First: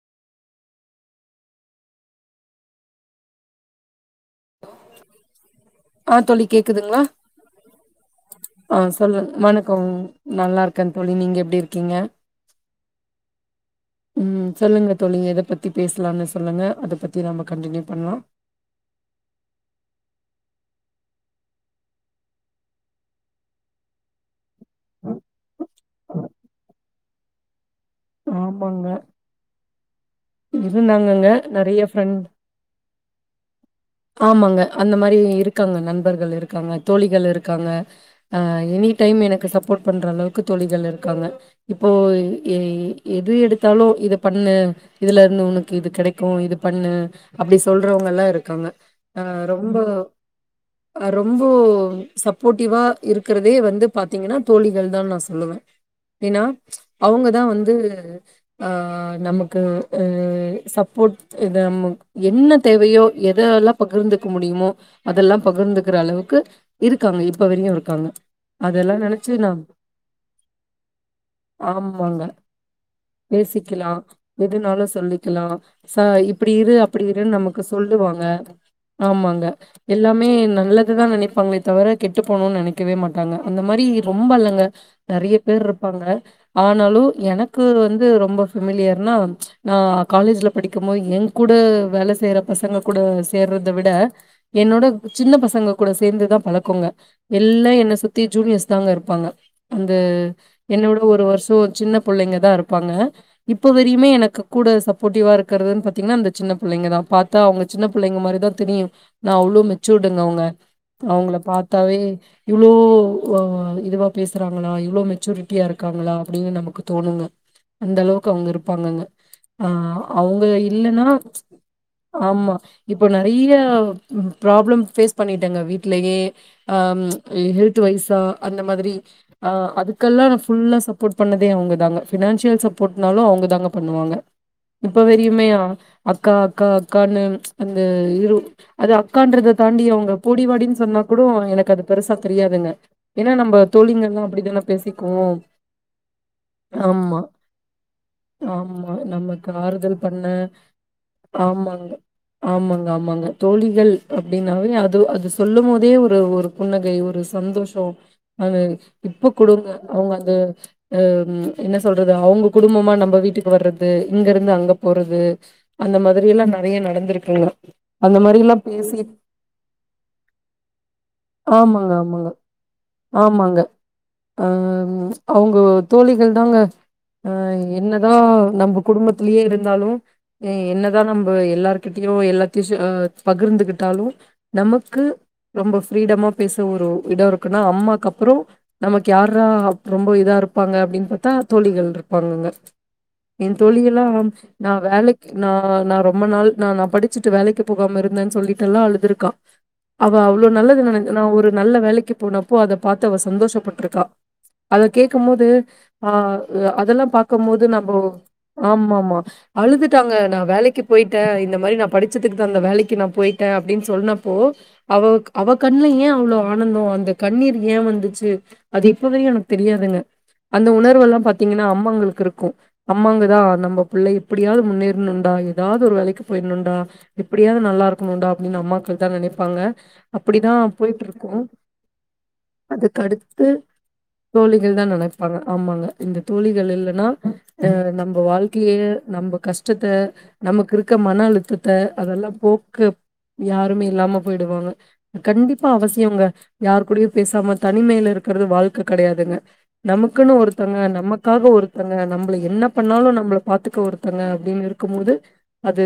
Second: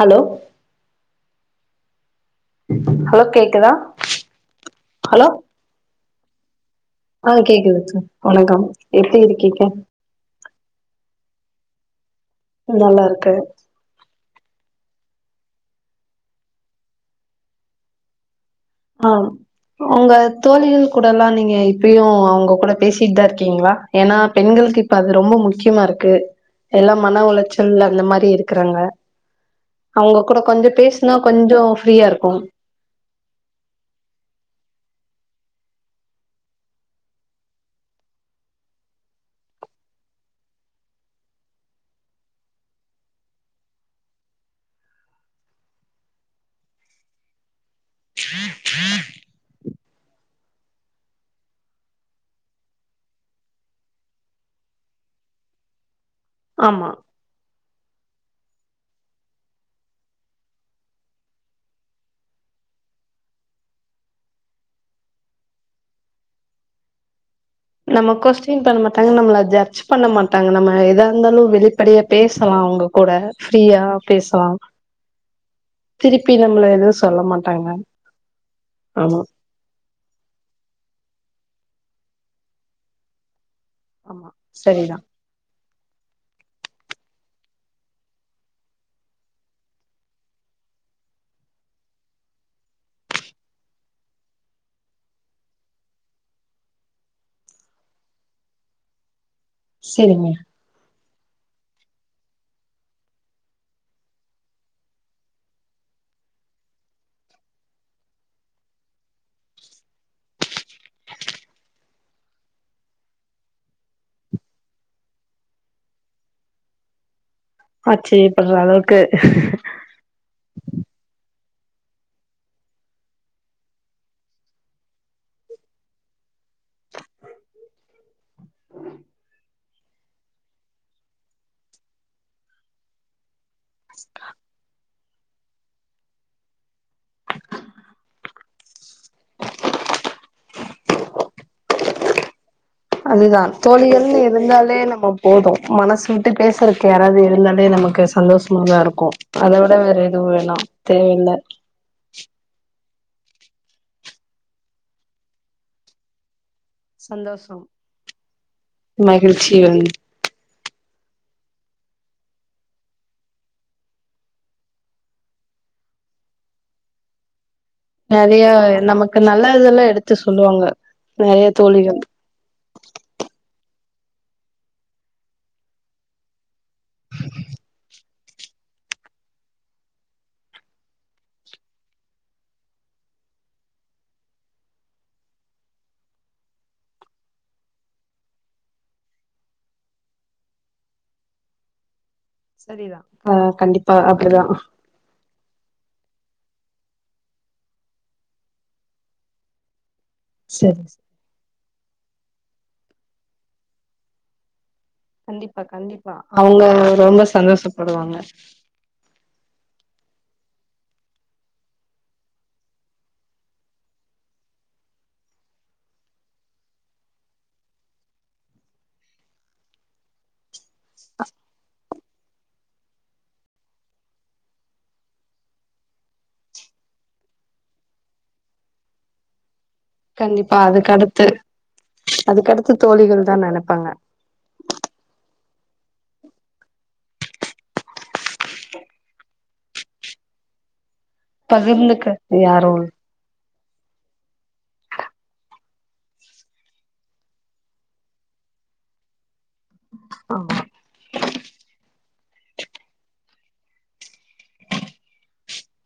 Hello hello கேக்குதா hello ஆ தோழி கேக்குதுங்ளா ஆ கேக்குது சொல் வணக்கம் எப்டி இருக்கீங்க நல்லாருக்கே தோழி நீங்க எப்டி இருக்கீங்க நல்லா இருக்க ம் சொல்லுங்க தோழி நீங்க எதப் பத்தி பேசலான்னு சொல்லுங்க அத பத்தி நாம கண்டினியூ பண்ணலா ஆ உங்க தோழிகள் கூட எல்லா நீங்க இப்பயு அவங்க கூட பேசிட்தா இருக்கீங்களா ஏன்னா பெண்களுக்கு இப்ப அது ரொம்ப முக்கியமா இருக்கு எல்லா மன உளச்ச சல் அந்த மாரி இருக்கறாங்க ஆமாங்க அவங்க கூட கொஞ்சோ பேசனா இருந்தாங்கங்க கொஞ்சோ நெறைய ஃப்ரீயா ஃப்ரெண்ட் இருக்கு ஆமாங்க அந்த மாரி இருக்காங்க நண்பர்கள் இருக்காங்க தோழிகள் இருக்காங்க ஆ எனி டைம் எனக்கு சப்போட் பண்ற அளவுக்கு தோழிகள் இருக்காங்க இப்போ எ எது எடுத்தாலு இத பண்ணு இதுல இருந்து உனக்கு இது கெடைக்கு இது பண்ணு அப்படி சொல்றவங்கல்லா இருக்காங்க ஆ ரொம்ப ஆ ரொம்ப சப்போட்டிவா இருக்கறதே வந்து பாத்தீங்கன்னா தோழிகள்தான் நா சொல்லுவ ஏன்னா ஆமா அவங்க தா வந்து ஆ நமக்கு ஆ சப்போட் இது நம்ம என்ன தேவையோ எதெல்லா பகிர்ந்துக்க முடியுமோ அதெல்லா பகிர்ந்துக்கற அளவுக்கு இருக்காங்க இப்ப வரையு இருக்காங்க நம்ம கொஸ்டின் பண்ண அதெல்லா மாட்டாங்க நெனச்சு நம்மள நா ஜட்ஜ் பண்ண மாட்டாங்க நம்ம எதா இருந்தாலு அ வெளிப்படையா ஆமாங்க பேசலா அவங்க கூட ஃப்ரீயா பேசிக்கலா பேசலா எதுனாலு ச சொல்லிக்கலா சா திருப்பி இப்படி நம்மள இரு எதுவு அப்படி சொல்ல இருன்னு நமக்கு மாட்டாங்க சொல்லுவாங்க ஆமா ங்க எல்லாமே நல்லதுதா நெனைப்பாங்களே தவர கெட்டு போணுன்னு நெனைக்க க்கவே மாட்டாங்க அந்த மாரி ஆமா ரொம்பல்லங்க சரிதா நெறய பேர் இருப்பாங்க ஆனாலு எனக்கு வந்து ரொம்ப பெமிலியர்னா நா காலேஜ்ல படிக்கும்போது ஏன் கூட வேல செய்ற பசங்க கூட சேர்றத விட என்னோட சின்ன பசங்க கூட சேந்துதா பழக்கோங்க எல்லா என்ன சுத்தி ஜூனியர்ஸ் தாங்க இருப்பாங்க அந்த சரிங்க என்ன விட ஒரு வருஷோ சின்ன புள்ளைங்க தா இருப்பாங்க இப்ப வரையுமே எனக்கு கூட சப்போட்டிவா இருக்கறதுன் பாத்தீங்கன்னா அந்த சின்ன புள்ளைங்க தா பாத்தா அவங்க சின்ன புள்ளங்க மாரிதா தெரியு ஆனா அவ்ளோ மெச்சூர்டுங்க அவங்க அவங்கள பாத்தாவே இவ்வளோ அ இதுவா பேசுறாங்களா இவ்ளோ அ இதுவா பேசறாங்களா இவ்ளோ மெச்சூரிட்டியா இருக்காங்களா அப்டின்னு நமக்கு தோணுங்க அந்தளவுக்கு அவங்க ஆச்சரியப்படுற அளவுக்கு இருப்பாங்கங்க ஆ அவுங்க இல்லன்னா ஆமா இப்ப நெறையா ப்ராப்ளம் ஃபேஸ் பண்ணிட்டங்க வீட்லயே ஆ ஹெல்த்து வய்சா அந்த மாதிரி ஆ அதுக்கல்லா ஃபுல்லா சப்போட் பண்ணதே அவங்க தாங்க பினான்ஷியல் சப்போட்னாலு அவங்க தாங்க பண்ணுவாங்க இப்ப வெறையுமோ அக்கா அக்கா அக்கான்னு அந்த இரு அது அக்கான்றத தாண்டி அவங்க போடிவாடின்னு சொன்னா கூடோ எனக்கு அது பெருசா தெரியாதுங்க ஏன்னா அதுதா நம்ம தோழிகள்ன்னு தோழிங்கல்லா அப்படித்தானே இருந்தாலே நம்ம பேசிக்குவோ போது மனசு விட்டு பேசறக்கு யாராவது ஆமா இருந்தாலே நமக்கு சந்தோஷமாதா ஆமா இருக்கு நமக்கு அத விட வேற ஆறுதல் பண்ண எதுவு வேணா தேவல்ல ஆமாங்க ஆமாங்க ஆமாங்க தோழிகள் அப்டினாவே அது அது சொல்லும் போதே ஒரு ஒரு புன்னகை ஒரு சந்தோஷம் சந்தோஷோ அது இப்ப மகிழ்ச்சி குடுங்க வந்து அவங்க அந்த அ ம் என்ன சொல்றது அவங்க குடும்பமா நம்ம வீட்டுக்கு வர்றது இங்க இருந்து அங்க போறது அந்த மாதிரி எல்லா நெறைய நடந்துருக்குங்க நெறியா நமக்கு நல்ல தெல்லா எடுத்து சொல்லுவாங்க நெறைய ஆமாங்க தோழிகள் ஆமாங்க ஆமாங்க அ அவங்க தோழிகள் தாங்க அ என்னதா நம்ம குடும்பத்துலயே இருந்தாலு அ என்னதா நம்ம எல்லார்கிட்டயு எல்லாத்தையு சொ அ பகிர்ந்துகிட்டாலு நமக்கு ரொம்ப ஃப்ரீடம்மா பேச ஒரு இடோ இருக்குன்னா அம்மாக்கப்றோ நமக்கு யார்ரா அப் ரொம்ப இதா இருப்பாங்க அப்படின் பாத்தா தோழிகள்ருப் பாங்கங்க சரிதா ஆ என் கண்டிப்பா தோழிகள்லாம் அப்டிதா நா வேலைக் கு நா நா ரொம்ப நாள் நா நா படிச்சிட்டு வேலைக்கு போகாம இருந்தன் சொல்லீட்டெல்லா அழுதுருக்கா அவ அவ்ளோ நல்லது சரி நென நா ஒரு நல்ல வேலைக்கு போனப்போ அத பாத்து அவ சந்தோஷப்பட்ருக்கா அத கேக்கும்மோது கண்டிப்பா அ கண்டிப்பா அவங்க அதெல்லா ரொம்ப பாக்கம்மோது நம்போ சந்தோஷப்படுவாங்க ஆமா ஆமா அழுதுட்டாங்க நா வேலைக்கு போய்ட்டே இந்த மாரி நா படிச்சதுக்கு தகுந்த வேலைக்கு நா போய்ட்டே அப்டின் சொன்னப்போ அவ அவ கண்ல ஏ அவ்ளோ ஆனந்தோ அந்த கண்ணீர் ஏ வந்துச்சு அது இப்பவரையு எனக் தெரியாதுங்க அந்த உணர்வெல்லா பாத்தீங்கன்னா அம்மாங்களுக் இருக்கு அம்மாங்கதா நம்ம பிள்ள எப்டியாவ்து முன்னேற்ணுன்டா எதாவ்து ஒரு வேலைக்கு போயிர்ணுன்டா எப்டியாவ்து நல்லாருக்கணுன்டா அப்டின் அம்மாக்கள் தா நெனைப்பாங்க அப்டிதா கண்டிப்பா அதுக்கடுத்து போய்ட்ருக்கு அதுக்கடுத்து தோழிகள் தா அதுக்கடுத்து நெனைப்பாங்க தோழிகள் தா நெனைப்பாங்க ஆமாங்க இந்த தோழிகள் இல்லனா அ நம்ப வாழ்க்கைய நம்ப கஷ்டத்த நமக்கிருக்க மன அழு த்தத்த பகிர்ந்துக்க அதெல்லா யாரும் போக்க யாருமே இல்லாம போய்டுவாங்க கண்டிப்பா அவசியோங்க யாரு கூடயு பேசாம தனிமைல இருக்கறது வாழ்க்க கெடயாதுங்க நமக்குன்னு ஒருத்தங்க நம க்காக ஒருத்தங்க நம்பள என்ன பண்ணாலு நம்பள பாத்துக்க ஒருத்தங்க அப்டின் இருக்கம்மோது அது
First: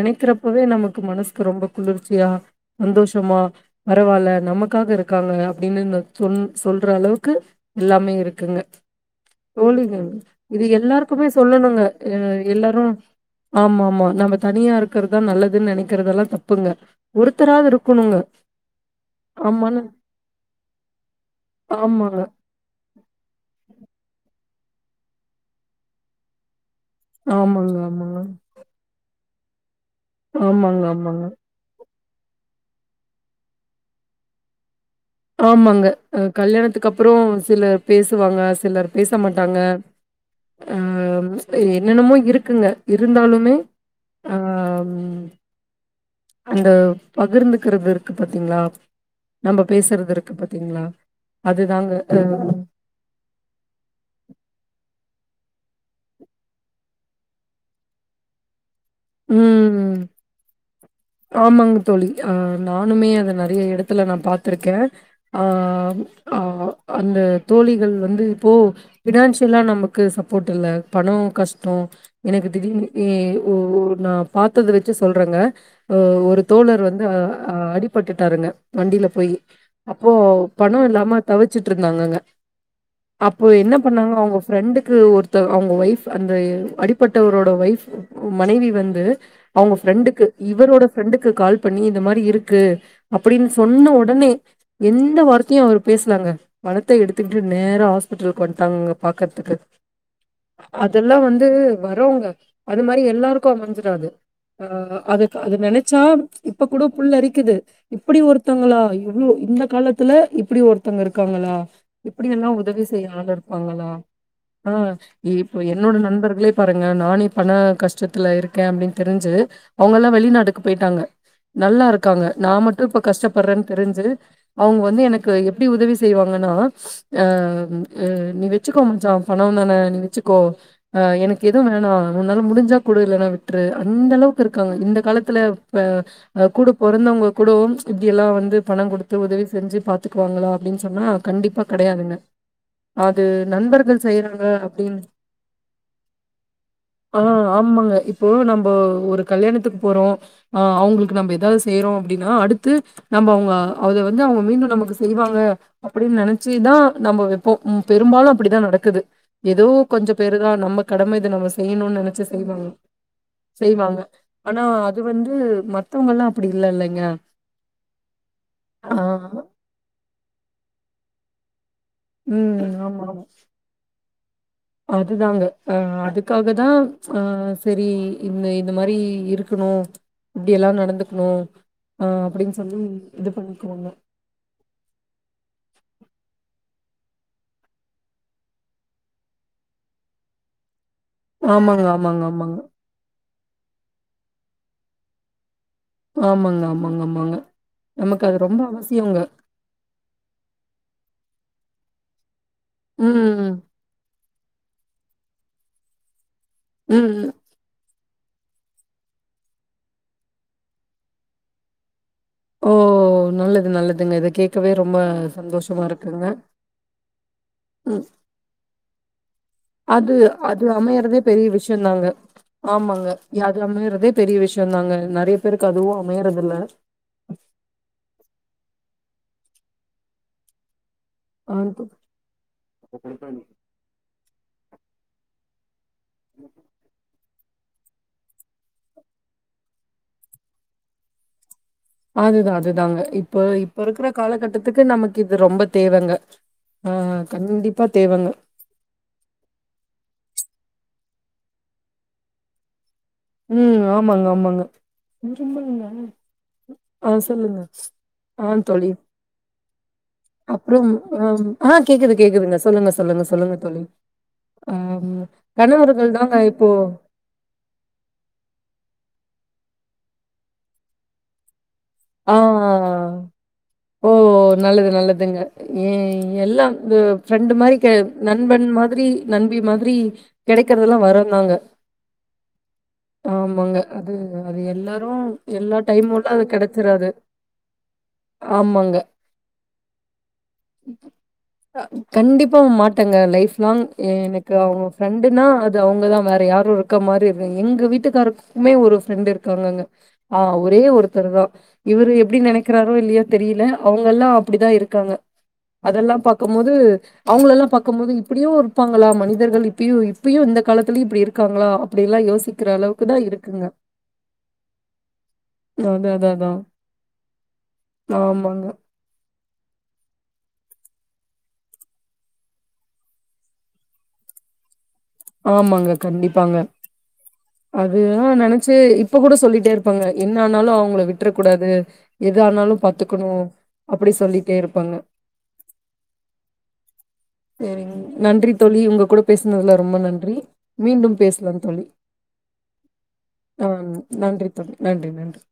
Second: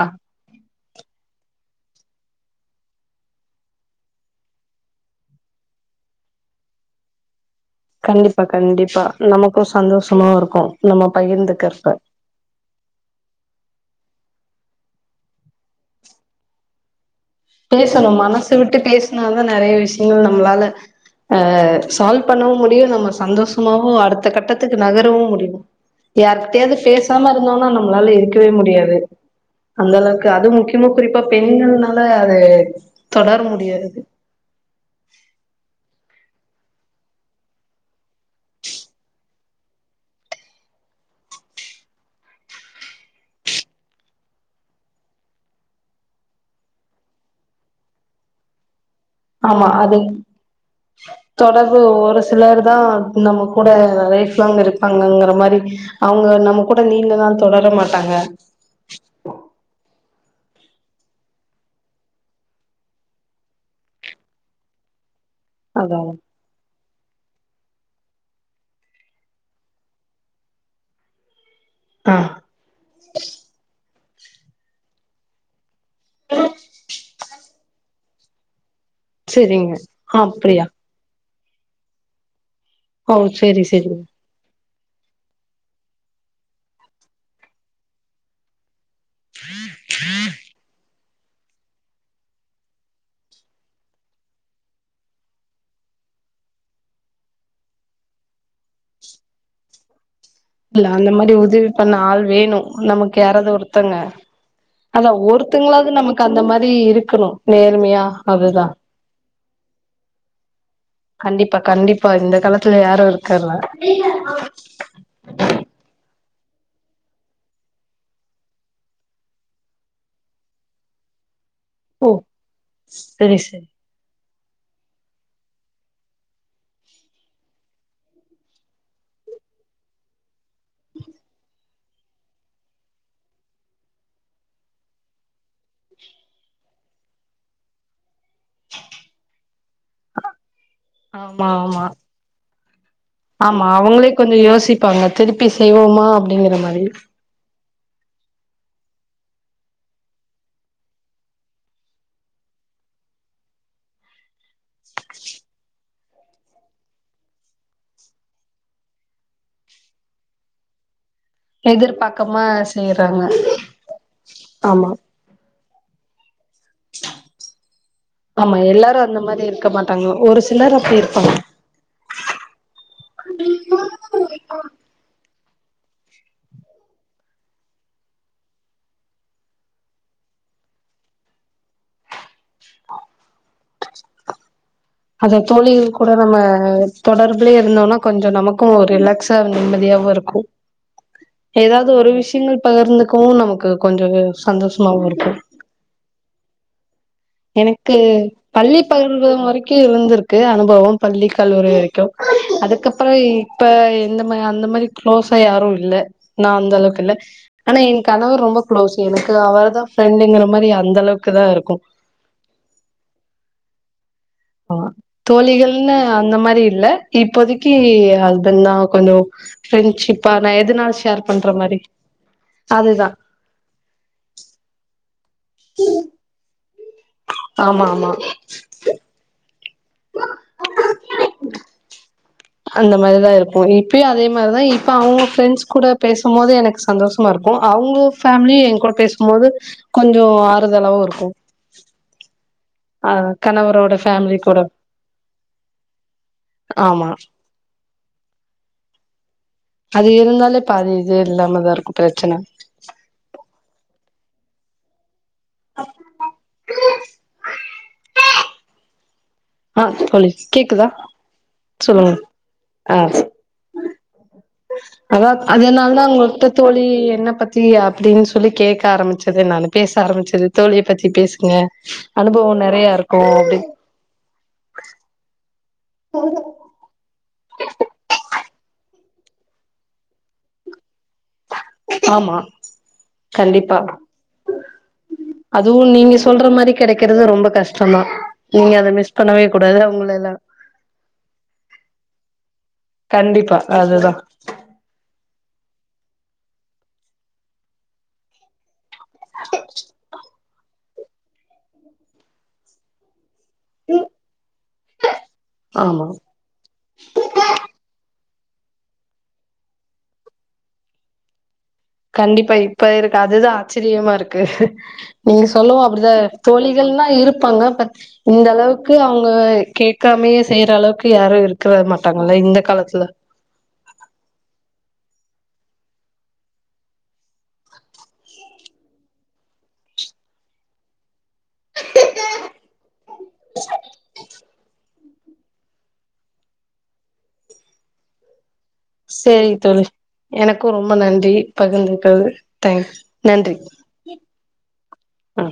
ஆ நமக்கு மனஸ்க்கு ரொம்ப குளிர்ச்சியா சந்தோஷமா பரவால்ல நமக்காக இருக்காங்க அப்டினு இன்னோர் தொல் சொல்ற அளவுக்கு எல்லாமே கண்டிப்பா இருக்குங்க கண்டிப்பா நமக்கும் தோழிகள் சந்தோஷமா இது இருக்கும் நம்ம எல்லார்க்குமே சொல்லணுங்க பகிர்ந்துக்கிறப்ப அ எல்லாரு ஆமா ஆமா நாம தனியா இருக்கற்தா நல்லதுன் நெனைக்கிறதெல்லா தப்புங்க ஒருத்தரால் பேசணு மனசு விட்டு பேஸ் இன்னு நல்லா நெறைய ஆமான்னு விஷ்யங்கள் நம்ளால அ ஆமாங்க. சால்வ் பண்ணவு முடியு நம்ம சந்தோஷ மாவு அடுத்த கட்டத்துக்கு நகரவு முடியு யார்கிட்டயாது பே சாம இருந்தோன்னா ஆமாங்க, நம்ளால ஆமாங்க. இருக்கவே முடியாது அந்தளவுக்கு அது ஆமாங்க, முக்கியமா குறிப்பா ஆமாங்க. பெண்கள் னால அது தொடர முடியாது ஆமாங்க அ கல்யாணத்துக்கப்பறோ சிலர் பேசுவாங்க சிலர் பேச மாட்டாங்க அ என்னென்னமோ இருக்குங்க இருந்தாலுமே அம் அந்த பகிர்ந்துக்கிறதிருக்கு பாத்தீங்ளா ஆமா அது தொடர்பு அதுதாங்க. அ ஒரு சிலர் தா நம்ம கூட லைஃப்லாங் இருப்பாங்கங்கிற மாரி அவுங்க நம்ம கூட நீண்டநாள் தொடர மாட்டாங்க ம் ம் ஆமாங்க தோழி அ நானுமே அத நெறைய இடத்துல நா பாத்திருக்கே அ அதா அ அந்த தோழிகள் வந்து இப்போ ஃபினான்சியலா நமக்கு சப்போட் இல்ல பணோ கஷ் டோ ஆ எனக்கு திடீர்னு ஏ ஓ நா பாத்தத வெச்சு சொல்றங்க ஓ ஒரு தோழர் வந்து அ ஆ அடிபட்டுட்டாருங்க வண்டில போயி செரிங்க அப்போ ஆ அப்டியா பணோ இல்லாம தவிச்சிட்ருந்தாங்கங்க ஓ அப்போ செரி என்ன செரிங்க பண்ணாங்க அவுங்க ஃப்ரெண்டுக்கு ஒரு த்த அவுங்க ஒய்ஃபு அந்த அ அடிப்பட்டவரோட ஒய்ஃபு உ மனைவி வந் து அவுங்க ஃப்ரெண்டுக்கு இவரோட ஃப்ரெண்டுக்கு கால் பண்ணி இந்த மாரி இருக்கு அப்டின் சொன்ன ஒடனே எந்த வார்த்தையு அவர் பேசலங்க பணத்த எடுத்துக்கிட்டு நேரா ஹாஸ்பிட்லுக்கு வன்ட்டாங்கங்க பாக்கற்துக்கு இல்ல அந்த அதெல்லா மாரி வந்து உதவி பண்ண ஆள் வரோங்க வேணு அது மாரி நமக்கு எல்லாருக்கு யாராவது ஒருத்தங்க அமஞ்சிராது ஆ அதா அதுக்கு அது ஒருத்தங்களாவது நெனச்சா நமக்கு அந்த இப்ப மாரி கூட புல் இருக்கணு அரிக்கிது நேர்மையா இப்டி அதுதா ஒருத்தவ்ங்ளா ஐ யோ இந்த காலத்துல இப்டி ஒரு த்தங்க இருக்காங்களா கண்டிப்பா கண்டிப்பா இந்த எப்டியெல்லா காலத்துல உதவி யாரு செய்ய ஆள் இருக்கறல இருப்பாங்களா ஆ ஏ இப்போ என்னோட நண்பர்களே பாருங்க நானே பண கஷ்டத்துல இரு க்கே அப்டின் தெரிஞ்சு அவுங்கல்லா வெளிநாடுக்கு போய்ட்டாங்க ஓ நல்லாருக்காங்க நா மட்டு இப்ப செரி செரி கஷ்டப்பட்றேன் தெரிஞ்சு அவுங்க வந்து எனக்கு எப்டி உதவி செய்வாங்கன்னா ஆ நீ வெச்சுக்கோ மச்சா பணோ தானே நீ வெச்சுக்கோ ஆ எனக்கு எது வேணா உன்னால முடிஞ்சா குடு இல்லனா வி ட்ரு அந்தளவுக்கு இருக்காங்க இந்த காலத்துல இப்ப அ கூட பொறந்தவங்க கூடோ இப்டியெல்லா வந்து பணொ குடுத்து உதவி செஞ்சு பாத்துக்குவாங்ளா அப்டின் சொன்னா ஆமா கண்டிப்பா ஆமா கெடயாதுங்க ஆமா அவுங்ளே கொஞ்சொ யோசிப்பாங்க திருப்பி செய்வோமா அப்டிங்கற மாரி ஆ ஆமாங்க இப்போ நம்ப ஒரு கல்யாணத்துக்கு போறோ ஆ அவுங்ளுக்கு நம்ப எதா செய்றோ அப்டின்னா அடுத்து நம்ப அவுங்க அத வந்து அவுங்க மீண்டு நமக்கு செய்வாங்க அப்டின் நெனச்சுதா நம்ப வெப்போ பெரும்பாலு அப்டிதா நடக்குது எதோ கொஞ்ச பேருதா நம்ம கடம இது நம்ம செய்யணும்னு நெனச்சு எதிர்பாக்காம செய்வாங்க செய்றாங்க செய்வாங்க ஆனா ஆமா அது வந்து மத்தோங்கல்லா அப்டி இல்லெல்லெங்க ஆ க்க மாட்டாங்க ஒரு சிலர் அப்டி இருப்பாங்க ம் ஆமாமா அதுதாங்க ஆ அதுக்காக தா ஆ செரி இந்த இது மாரி இருக்கனு இப்டியெல்லா நடந்துக்னு ஆ அப்டின் சொல்லி இது பண்ணிக்குவங்க அத தோழி கூட நம்ம தொடர்புலே இருந்தோனா கொஞ்சொ நமக்கு ஒரு ரிலாக்ஸ் ஸா நிம்மதியாவு இருக்கு ஆமாங்க, எதாவ்து ஒரு ஆமாங்க, ஆமாங்க. விஷ்யங்கள் பகிர்ந்துக்கவு நமக்கு கொஞ்சொ சந்தோஷ்மாவுருக்கு ஆமாங்க ஆமாங்க ஆமாங்க எனக்கு நமக்கு அது ரொம்ப பள்ளி அவசியங்க. பருவொ வரைக்கு இருந்திரு க்கு அனுபவம் பள்ளி கல்லூரி வரைக்கு அதுக்கப்றோ ம். இப்ப இந்த மா அந்த மாரி க்ளோஸா யாரு இல்ல நா அந்தளவுக்கு இல்ல ம். ஆனா என் கணவர் ரொம்ப க்ளோஸ் எனக்கு அவர் தா ஃப்ரெண்டுங்ற மாரி அந்தளவுக்கு தாருக்கு ஓ நல்லது நல்லதுங்க இத கே ஆ தோழிகள்னு அந்த மாரி இல்ல இப்போதி க்கி ம். ஹஸ்பண்ட் தா கொஞ்சோ அது ஃப்ரெண்ட்ஷிப்பா நா அது எதுனாலு அமையறதே ஷேர் பெரிய பண்ற மாரி விஷயம் தாங்க. ஆமாங்க அதுதா அது அமையறதே பெரிய விஷ்யொந்தாங்க நறைய பேருக்கு அதுவு அமையறதில்ல ஆமா ஆமா [unintelligible] அந்த மாதிரிதா இருப்போ இப்பயு அதே மாரிதா இப்ப அவுங்க ஃப்ரெண்ட்ஸ் கூட பேசும் போது எனக்கு சந்தோஷ மாருக்கு அவுங்க ஃபேமிலி எ கூட பேசும்போது கொஞ்சொ ஆறுதலாவுருக்கு அதுதா அதுதாங்க இப்ப இப்ப கணவரோட இருக்ற ஃபேமிலி கூட காலகட்டத்துக்கு நமக்கு இது ரொம்ப தேவங்க ஆ ஆமா கண்டிப்பா தேவங்க அது இருந்தாலே பாதி இது இல்லாமதா இருக்கு பிரச்சன ம் ஆமாங்க ஆமாங்க ஆ சொல்லுங்க ஆந் தோழி ஆ சொல் அப்றம் ஆ ஆ கேக்குது கேக்குதுங்க சொல்லுங்க சொல்லுங்க சொல்லுங்கத் தோழி அம் அதாக் அதனால்தா கணவர்கள் தாங்க அங்ககிட்டத் இப்போ தோழி என்னப் பத் த்தி அப்டின் சொல்லி கேக்க ஆரம்பிச்சது நானு பேச ஆரம்பிச்சது தோழியப் பத்தி பேசுங்க ஆ அனுபவோ நெறைய இருக்கு அப்டின் ஓ நல்லது நல்லதுங்க ஏ எல்லாம் ப ஃப்ரெண்டு் மாரி கே நண்பன் மாதிரி நண்பி மாதிரி கெடைக்கறதெல்லா வரந்தாங்க ஆமா ஆமாங்க கண்டிப்பா அது அது எல்லாரு எல்லா டைமொள்ள அது கெடச் கெடைக்கறது ரொம்ப கஷ்டந்தா நீங்க அத ஆமாங்க. மிஸ் பண்ணவே கூடாது அவுங்கள எல்லா கண்டிப்பா மாட்டேங்க லைஃப் கண்டிப்பா லாங் எ அதுதா எனக்கு அவுங்க ஃப்ரெண்டுனா அது அவுங்கதா வேற யாரு இருக்க மாரி இரு எங்க வீட்டுக்காருக்குமே ஒருப் ஃப்ரெண்டு இருக்காங்கங்க ஆ ஒரே ஒருத்தர்தா இவுரு எப்டி நெனைக்றாரோ இல்லியோத் தெரில அவுங்கெல்லா அப்டிதா இருக்காங்க ஆமா அதெல்லாம் பாக்கும்மோது அவுங்ள எல்லாம் பாக்கும் மோது இப்டியு இருப்பாங்களா மனிதர்கள் இப்பியு இப்பியு இந்த காலத்துலியு இப்டி இருக்காங்ளா கண்டிப்பா இப்ப இருக்கு அதுதா ஆச்சரியமா இருக்கு நீங்க சொல்லுவோ அதான் அப்டிதா அதான் அதான். தோழிகள்லா இருப்பாங்க பத் ஆமாங்க. இந்தளவுக் கு அவுங்க கேட்காமையே செய்ற அளவுக்கு யாரு இருக்ற மாட்டாங்கல்ல இந்த காலத்ல ஆமாங்க கண்டிப்பாங்க அதுதா நெனைச்சு இப்ப கூட சொல்லிட்டே இருப்பாங்க என்ன ஆனாலு அவுங்ள விட் விட்றக் கூடாது எது ஆனாலும் பாத்துக்கணு அப்டி சொல்லிட்டே இருப்பாங்க சேரிங் நன்றித் தோழி உங்க கூட சேரி பேசனதுல தோழி ரொம்ப நன்றி எனக்கு ரொம்ப மீண்டும் நன்றி பேசலாம் தோழி பகிர்ந்துக்கிறது தேங்க்ஸ் நன்றி [unintelligible] நன்றித் தோழி நன்றி நன்றி ஆ